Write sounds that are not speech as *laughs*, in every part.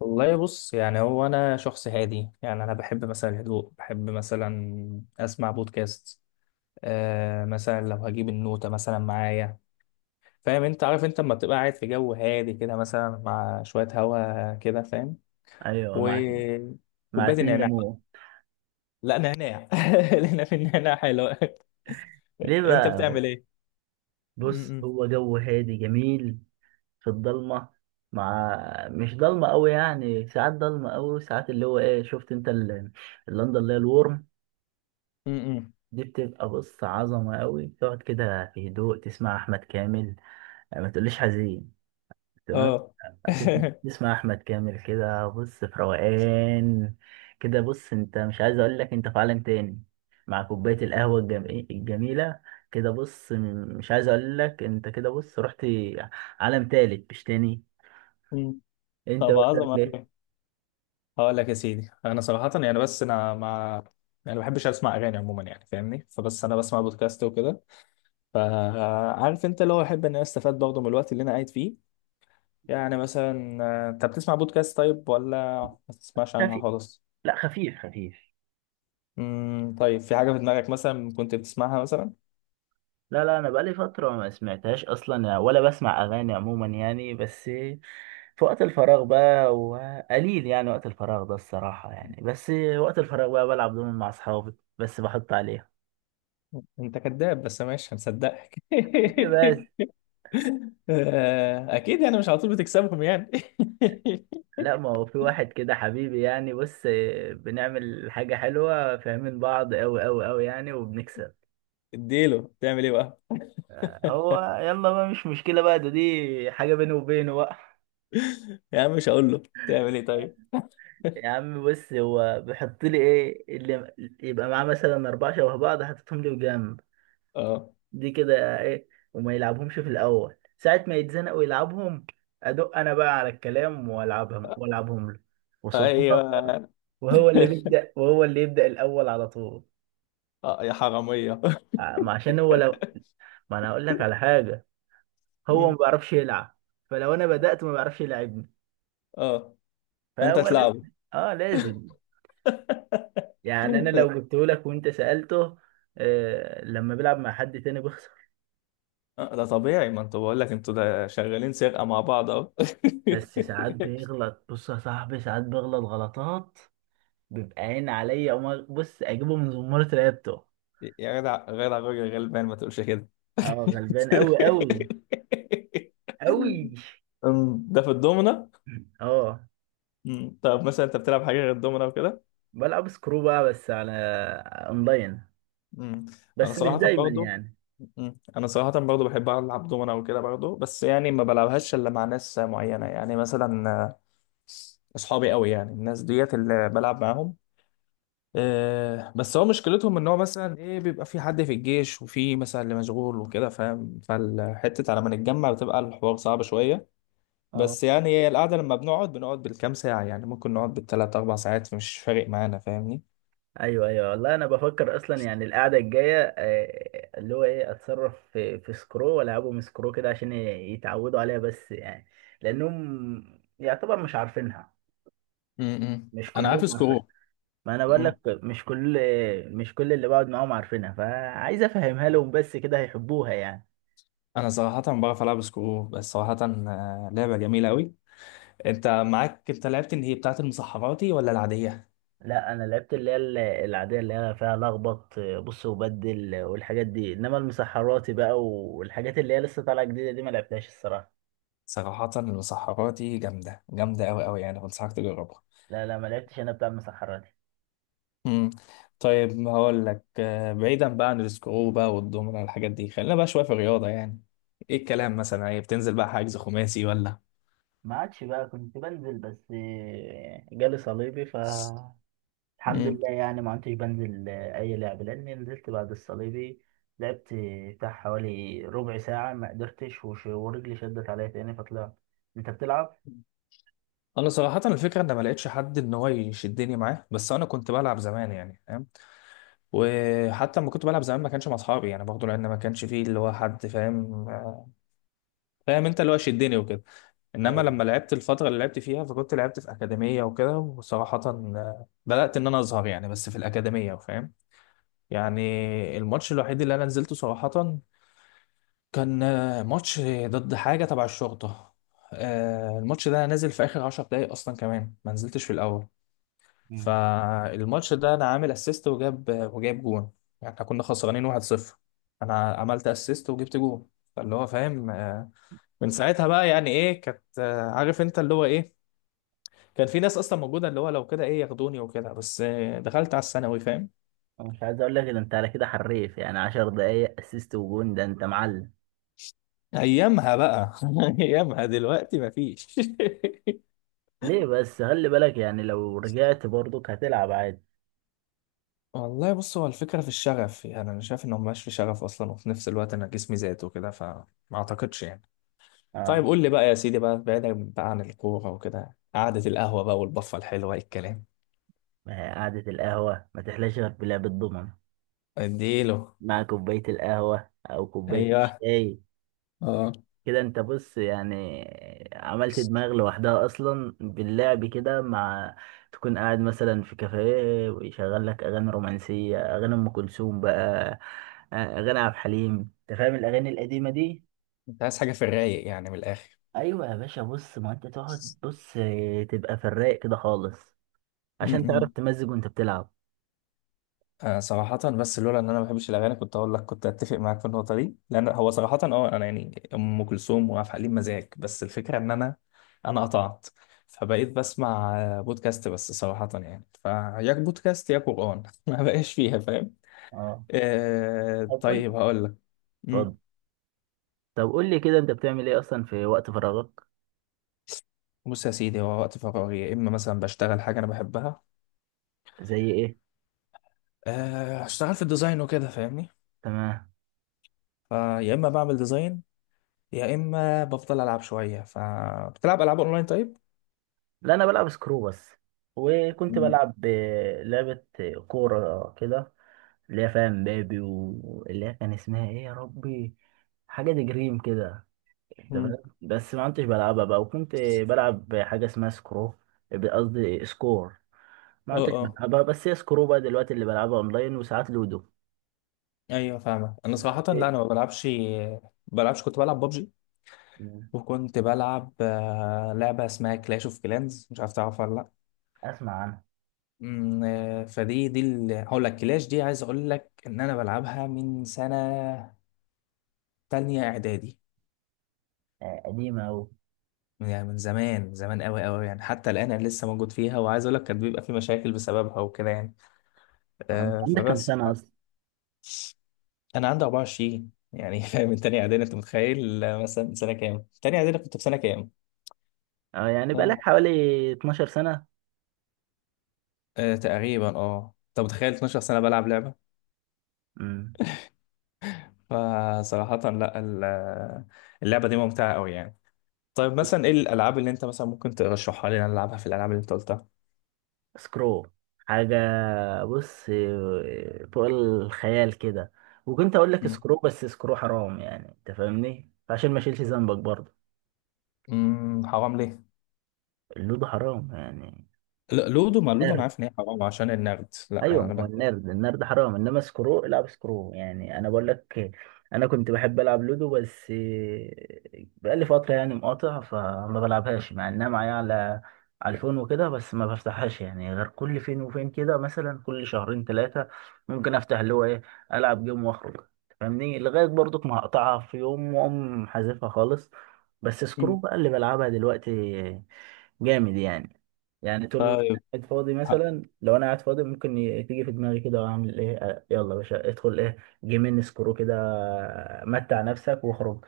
والله، بص يعني هو انا شخص هادي، يعني انا بحب مثلا الهدوء، بحب مثلا اسمع بودكاست. مثلا لو هجيب النوتة مثلا معايا، فاهم؟ انت عارف، انت لما تبقى قاعد في جو هادي كده، مثلا مع شوية هوا كده، فاهم؟ ايوه، مع وكوباية اتنين النعناع بقى. ليمون. لا، نعناع *laughs* لأن في النعناع حلو *laughs* ليه انت بقى؟ بتعمل ايه؟ بص، م- م. هو جو هادي جميل في الضلمه. مع، مش ضلمه قوي يعني، ساعات ضلمه قوي ساعات اللي هو ايه، شفت انت اللندن اللي هي الورم م- م. دي؟ بتبقى بص عظمه قوي، تقعد كده في هدوء تسمع احمد كامل، ما تقوليش حزين، تمام. اه. هتس- *laughs* تسمع احمد كامل كده بص في روقان. كده بص، انت مش عايز اقول لك انت في عالم تاني، مع كوبايه القهوه الجميله. كده بص، مش عايز اقول لك انت كده بص رحت عالم تالت مش تاني. م. انت طب بقى عظمة بتعمل ايه؟ أوي. هقول لك يا سيدي، انا صراحه يعني، بس انا ما، يعني ما بحبش اسمع اغاني عموما، يعني فاهمني. فبس انا بسمع بودكاست وكده. فعارف انت اللي هو احب ان انا استفاد برضه من الوقت اللي انا قاعد فيه. يعني مثلا انت بتسمع بودكاست طيب ولا ما بتسمعش عنها خفيف، خالص؟ لا خفيف. طيب، في حاجه في دماغك مثلا كنت بتسمعها مثلا؟ لا، انا بقالي فتره ما سمعتهاش اصلا يعني، ولا بسمع اغاني عموما يعني، بس في وقت الفراغ بقى، وقليل يعني وقت الفراغ ده الصراحه يعني، بس وقت الفراغ بقى بلعب دومين مع اصحابي، بس بحط عليها. انت كذاب، بس ماشي هنصدقك. ليه بس؟ *laughs* آه، اكيد يعني، مش على طول بتكسبهم يعني. *laughs* لا، ما هو في واحد كده حبيبي يعني، بص بنعمل حاجه حلوه، فاهمين بعض قوي قوي قوي يعني، وبنكسب. اديله تعمل ايه بقى. *laughs* هو يلا بقى، مش مشكله بقى، ده دي حاجه بيني وبينه بقى. يا عم مش هقول له تعمل ايه طيب. *laughs* يا عم بص، هو بيحط لي ايه اللي يبقى معاه، مثلا اربعة شبه بعض حطيتهم لي جنب اه. دي كده ايه، وما يلعبهمش في الاول، ساعة ما يتزنق ويلعبهم، ادق انا بقى على الكلام والعبهم، والعبهم له وصدفة، ايوه. وهو اللي بيبدأ، وهو اللي يبدأ الاول على طول. اه يا حراميه. *laughs* ما عشان هو لو، ما انا اقول لك على حاجة، هو مم. ما بيعرفش يلعب. فلو انا بدأت ما بيعرفش يلعبني، اه. فانت فهو تلعبه. لازم. اه لازم. يعني انا *laughs* لو جبته لك وانت سألته، آه، لما بيلعب مع حد تاني بيخسر. آه، ده طبيعي، ما انتوا، بقول لك انتوا ده شغالين سرقه مع بعض اهو. بس ساعات *laughs* بيغلط، بص يا صاحبي ساعات بيغلط غلطات، بيبقى عين عليا، بص اجيبه من زمارة رقبته. يا جدع جدع، راجل غلبان، ما تقولش كده. اه، *laughs* غلبان قوي قوي قوي. ده في الدومنة. اه، طب مثلا انت بتلعب حاجه غير الدومنة وكده؟ بلعب سكرو بقى، بس على اونلاين، مم. انا بس مش صراحه دايما برضه يعني. انا صراحه برضه بحب العب دومنا وكده برضه، بس يعني ما بلعبهاش الا مع ناس معينه، يعني مثلا اصحابي قوي، يعني الناس ديت اللي بلعب معاهم. بس هو مشكلتهم ان هو مثلا ايه، بيبقى في حد في الجيش، وفي مثلا اللي مشغول وكده، فاهم؟ فالحته على ما نتجمع بتبقى الحوار صعب شويه. اه. بس يعني هي القعده لما بنقعد بنقعد بالكام ساعه، يعني ممكن نقعد بالثلاث اربع ساعات، مش فارق معانا، فاهمني؟ ايوه ايوه، والله انا بفكر اصلا يعني القعده الجايه، آه، اللي هو ايه، اتصرف في سكرو والعبهم سكرو كده عشان يتعودوا عليها، بس يعني لانهم يعتبر مش عارفينها. م- م. مش انا كلهم عارف عارفين، سكرو. ما انا بقول لك مش كل اللي بقعد معاهم عارفينها، فعايز افهمها لهم بس، كده هيحبوها يعني. انا صراحه بعرف العب سكرو، بس صراحه لعبه جميله قوي. انت معاك، انت لعبت اللي هي بتاعه المسحراتي ولا العاديه؟ لا، انا لعبت اللي هي العاديه اللي هي فيها لخبط، آه، بص، وبدل، آه، والحاجات دي، انما المسحراتي بقى والحاجات اللي هي لسه طالعه جديده دي ما لعبتهاش الصراحه. صراحه المسحراتي جامده جامده قوي قوي، يعني بنصحك تجربها. لا لا، ما لعبتش انا بتاع المسحرات. امم طيب هقول لك، بعيدا بقى عن السكرو بقى والدومنة والحاجات دي، خلينا بقى شويه في الرياضه يعني. ايه الكلام، مثلا ايه، بتنزل بقى حجز خماسي ولا؟ ما عادش بقى، كنت بنزل بس آه، جالي صليبي، فالحمد امم لله يعني، ما كنتش بنزل آه، اي لعب، لاني نزلت بعد الصليبي، لعبت بتاع حوالي ربع ساعة ما قدرتش، ورجلي شدت عليا تاني فطلعت. انت بتلعب؟ انا صراحه الفكره ان ما لقيتش حد ان هو يشدني معاه، بس انا كنت بلعب زمان يعني، فاهم؟ وحتى لما كنت بلعب زمان ما كانش مع اصحابي يعني برضه، لان ما كانش فيه اللي هو حد، فاهم؟ فاهم انت اللي هو شدني وكده. انما ايوه. لما لعبت الفتره اللي لعبت فيها، فكنت لعبت في اكاديميه وكده، وصراحه بدات ان انا اظهر يعني، بس في الاكاديميه، فاهم يعني. الماتش الوحيد اللي انا نزلته صراحه كان ماتش ضد حاجه تبع الشرطه. الماتش ده أنا نازل في اخر 10 دقايق اصلا، كمان ما نزلتش في الاول. مم. فالماتش ده انا عامل اسيست وجاب وجايب جون، يعني احنا كنا خسرانين 1-0، انا عملت اسيست وجبت جون. فاللي هو فاهم، من ساعتها بقى يعني ايه، كانت عارف انت اللي هو ايه، كان في ناس اصلا موجوده اللي هو لو كده ايه ياخدوني وكده، بس دخلت على الثانوي، فاهم؟ أنا مش عايز اقول لك ده، انت على كده حريف يعني، عشر دقايق اسيست وجون، ده انت معلم. ايامها بقى. *laughs* ايامها دلوقتي مفيش. ليه بس؟ خلي بالك يعني، لو رجعت برضك هتلعب عادي. *laughs* والله بص، هو الفكره في الشغف، يعني انا شايف انه مبقاش في شغف اصلا، وفي نفس الوقت انا جسمي زاد وكده، فما اعتقدش يعني. طيب اه. قول لي بقى يا سيدي بقى، بعيدا بقى عن الكورة وكده، قعدة القهوة بقى والبفة الحلوة، إيه الكلام؟ ما هي قعدة القهوة ما تحلاش غير بلعب الضمن، اديله. مع كوباية القهوة أو كوباية ايوه. الشاي. اه. كده أنت بص يعني، عملت دماغ لوحدها أصلا باللعب كده، مع تكون قاعد مثلا في كافيه، ويشغل لك أغاني رومانسية، أغاني أم كلثوم بقى، آه، أغاني عبد الحليم، أنت فاهم الأغاني القديمة دي؟ انت عايز حاجة في الرايق يعني، من الآخر؟ أيوة يا باشا، بص ما أنت تقعد، بص تبقى في الرايق كده خالص، عشان تعرف امم تمزج وأنت بتلعب. آه صراحة، بس لولا ان انا ما بحبش الاغاني كنت اقول لك كنت اتفق معاك في النقطة دي، لان هو صراحة اه، انا يعني ام كلثوم وعبد الحليم مزاج، بس الفكرة ان انا، انا قطعت. فبقيت بسمع بودكاست، بس صراحة يعني فيا بودكاست يا قرآن *laughs* ما بقاش فيها فاهم. أه. طب قول، طيب هقول لك. اتفضل. طب قول لي كده، أنت بتعمل إيه أصلا في وقت فراغك؟ بص يا سيدي، هو وقت فراغي يا اما مثلا بشتغل حاجه انا بحبها. زي إيه؟ أه اشتغل في الديزاين وكده، فاهمني. تمام. فيا اما بعمل ديزاين، يا اما بفضل العب شويه فبتلعب العاب اونلاين طيب. لا، انا بلعب سكرو بس، وكنت مم. لعبة كورة كده، اللي هي فاهم بابي، واللي هي كان اسمها ايه يا ربي، حاجة دي جريم كده، انت مم. فاهم، بس ما كنتش بلعبها بقى، وكنت بلعب حاجة اسمها سكرو، قصدي سكور، ما اه. كنتش اه. بلعبها، بس هي سكرو بقى دلوقتي اللي بلعبها اونلاين، وساعات لودو. ايوه فاهمك. انا صراحه لا، انا ما بلعبش، كنت بلعب ببجي. مم. وكنت بلعب لعبه اسمها كلاش اوف كلانز، مش عارف تعرفها ولا لا؟ اسمع عنها. فدي دي هقول لك، كلاش دي عايز اقول لك ان انا بلعبها من سنه تانية اعدادي، آه، قديمة اوي. يعني من زمان زمان قوي قوي، يعني حتى الآن أنا لسه موجود فيها، وعايز أقول لك كان بيبقى في مشاكل بسببها وكده يعني. آه، انت عندك كام فبس سنة اصلا؟ أنا عندي 24 يعني. *laughs* فاهم؟ من تانية إعدادي أنت متخيل، مثلا سنة كام؟ تانية إعدادي كنت في سنة كام؟ اه، يعني بقالك آه. حوالي 12 سنة. تقريبا، أه أنت متخيل 12 سنة بلعب لعبة؟ امم. فصراحة لا، اللعبة دي ممتعة قوي يعني. طيب مثلا إيه الألعاب اللي أنت مثلا ممكن ترشحها لي إن أنا ألعبها في الألعاب اللي أنت قلتها؟ سكرو، حاجة بص فوق الخيال كده، وكنت اقول لك مم. سكرو بس سكرو حرام يعني، انت فاهمني، فعشان ما اشيلش ذنبك برضه. مم، حرام ليه؟ اللودو حرام يعني. لا لودو، ما لودو أنا أرد. عارف إن هي حرام عشان النقد، ايوه، لا ما أنا هو بكتب. النرد، النرد حرام، انما سكرو، العب سكرو يعني، انا بقول لك. انا كنت بحب العب لودو، بس بقالي فتره يعني مقاطع فما بلعبهاش، مع انها معايا على على الفون وكده، بس ما بفتحهاش يعني غير كل فين وفين كده، مثلا كل شهرين ثلاثه ممكن افتح اللي هو ايه، العب جيم واخرج، فاهمني، لغايه برضك ما هقطعها في يوم واقوم حذفها خالص. بس سكرو بقى اللي بلعبها دلوقتي، جامد يعني. يعني طول طيب. قاعد فاضي، ه- مثلا لو انا قاعد فاضي، ممكن تيجي في دماغي كده اعمل ايه، آه، يلا يا باشا ادخل ايه، جيمين سكرو كده، آه، متع نفسك واخرج.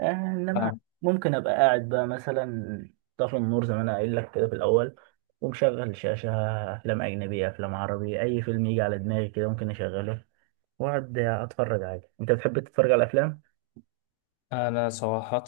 آه، انما أه. ممكن ابقى قاعد بقى مثلا، طافي النور زي ما انا قايل لك كده في الاول، ومشغل شاشة، افلام اجنبية، افلام عربي، اي فيلم يجي على دماغي كده ممكن اشغله، واقعد اتفرج عادي. انت بتحب تتفرج على افلام انا صراحة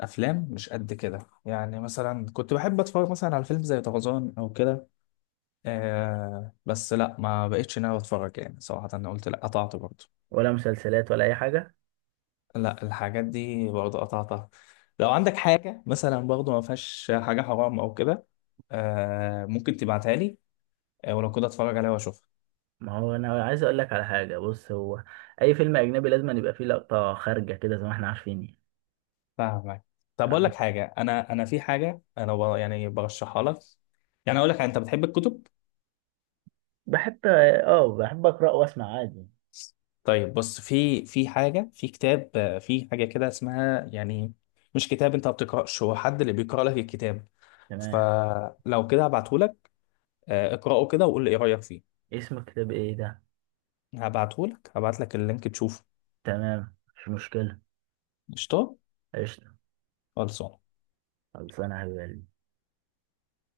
افلام مش قد كده، يعني مثلا كنت بحب اتفرج مثلا على فيلم زي طرزان او كده. بس لا، ما بقتش ناوي اتفرج يعني صراحة، انا قلت لا، قطعت برضه. ولا مسلسلات ولا اي حاجة؟ لا الحاجات دي برضه قطعتها. لو عندك حاجة مثلا برضه ما فيهاش حاجة حرام او كده، ممكن تبعتها لي، ولو كده اتفرج عليها واشوفها. ما هو انا عايز اقول لك على حاجة، بص هو اي فيلم اجنبي لازم يبقى فيه لقطة خارجة كده زي ما احنا عارفين. فاهمك. طب اقول لك حاجة، انا في حاجة انا يعني برشحها لك، يعني اقول لك، انت بتحب الكتب؟ بحب، اه بحب اقرا واسمع عادي. طيب بص، في حاجة، في كتاب في حاجة كده اسمها يعني، مش كتاب، انت ما بتقرأش، هو حد اللي بيقرأ لك الكتاب. تمام. فلو كده هبعته لك، اقرأه كده وقول لي ايه رأيك فيه. اسم الكتاب ايه ده؟ هبعته لك، هبعت لك اللينك تشوفه. تمام، مش مشكله. قشطة. قشطه. خلصان. خلصانه يا حبيبي.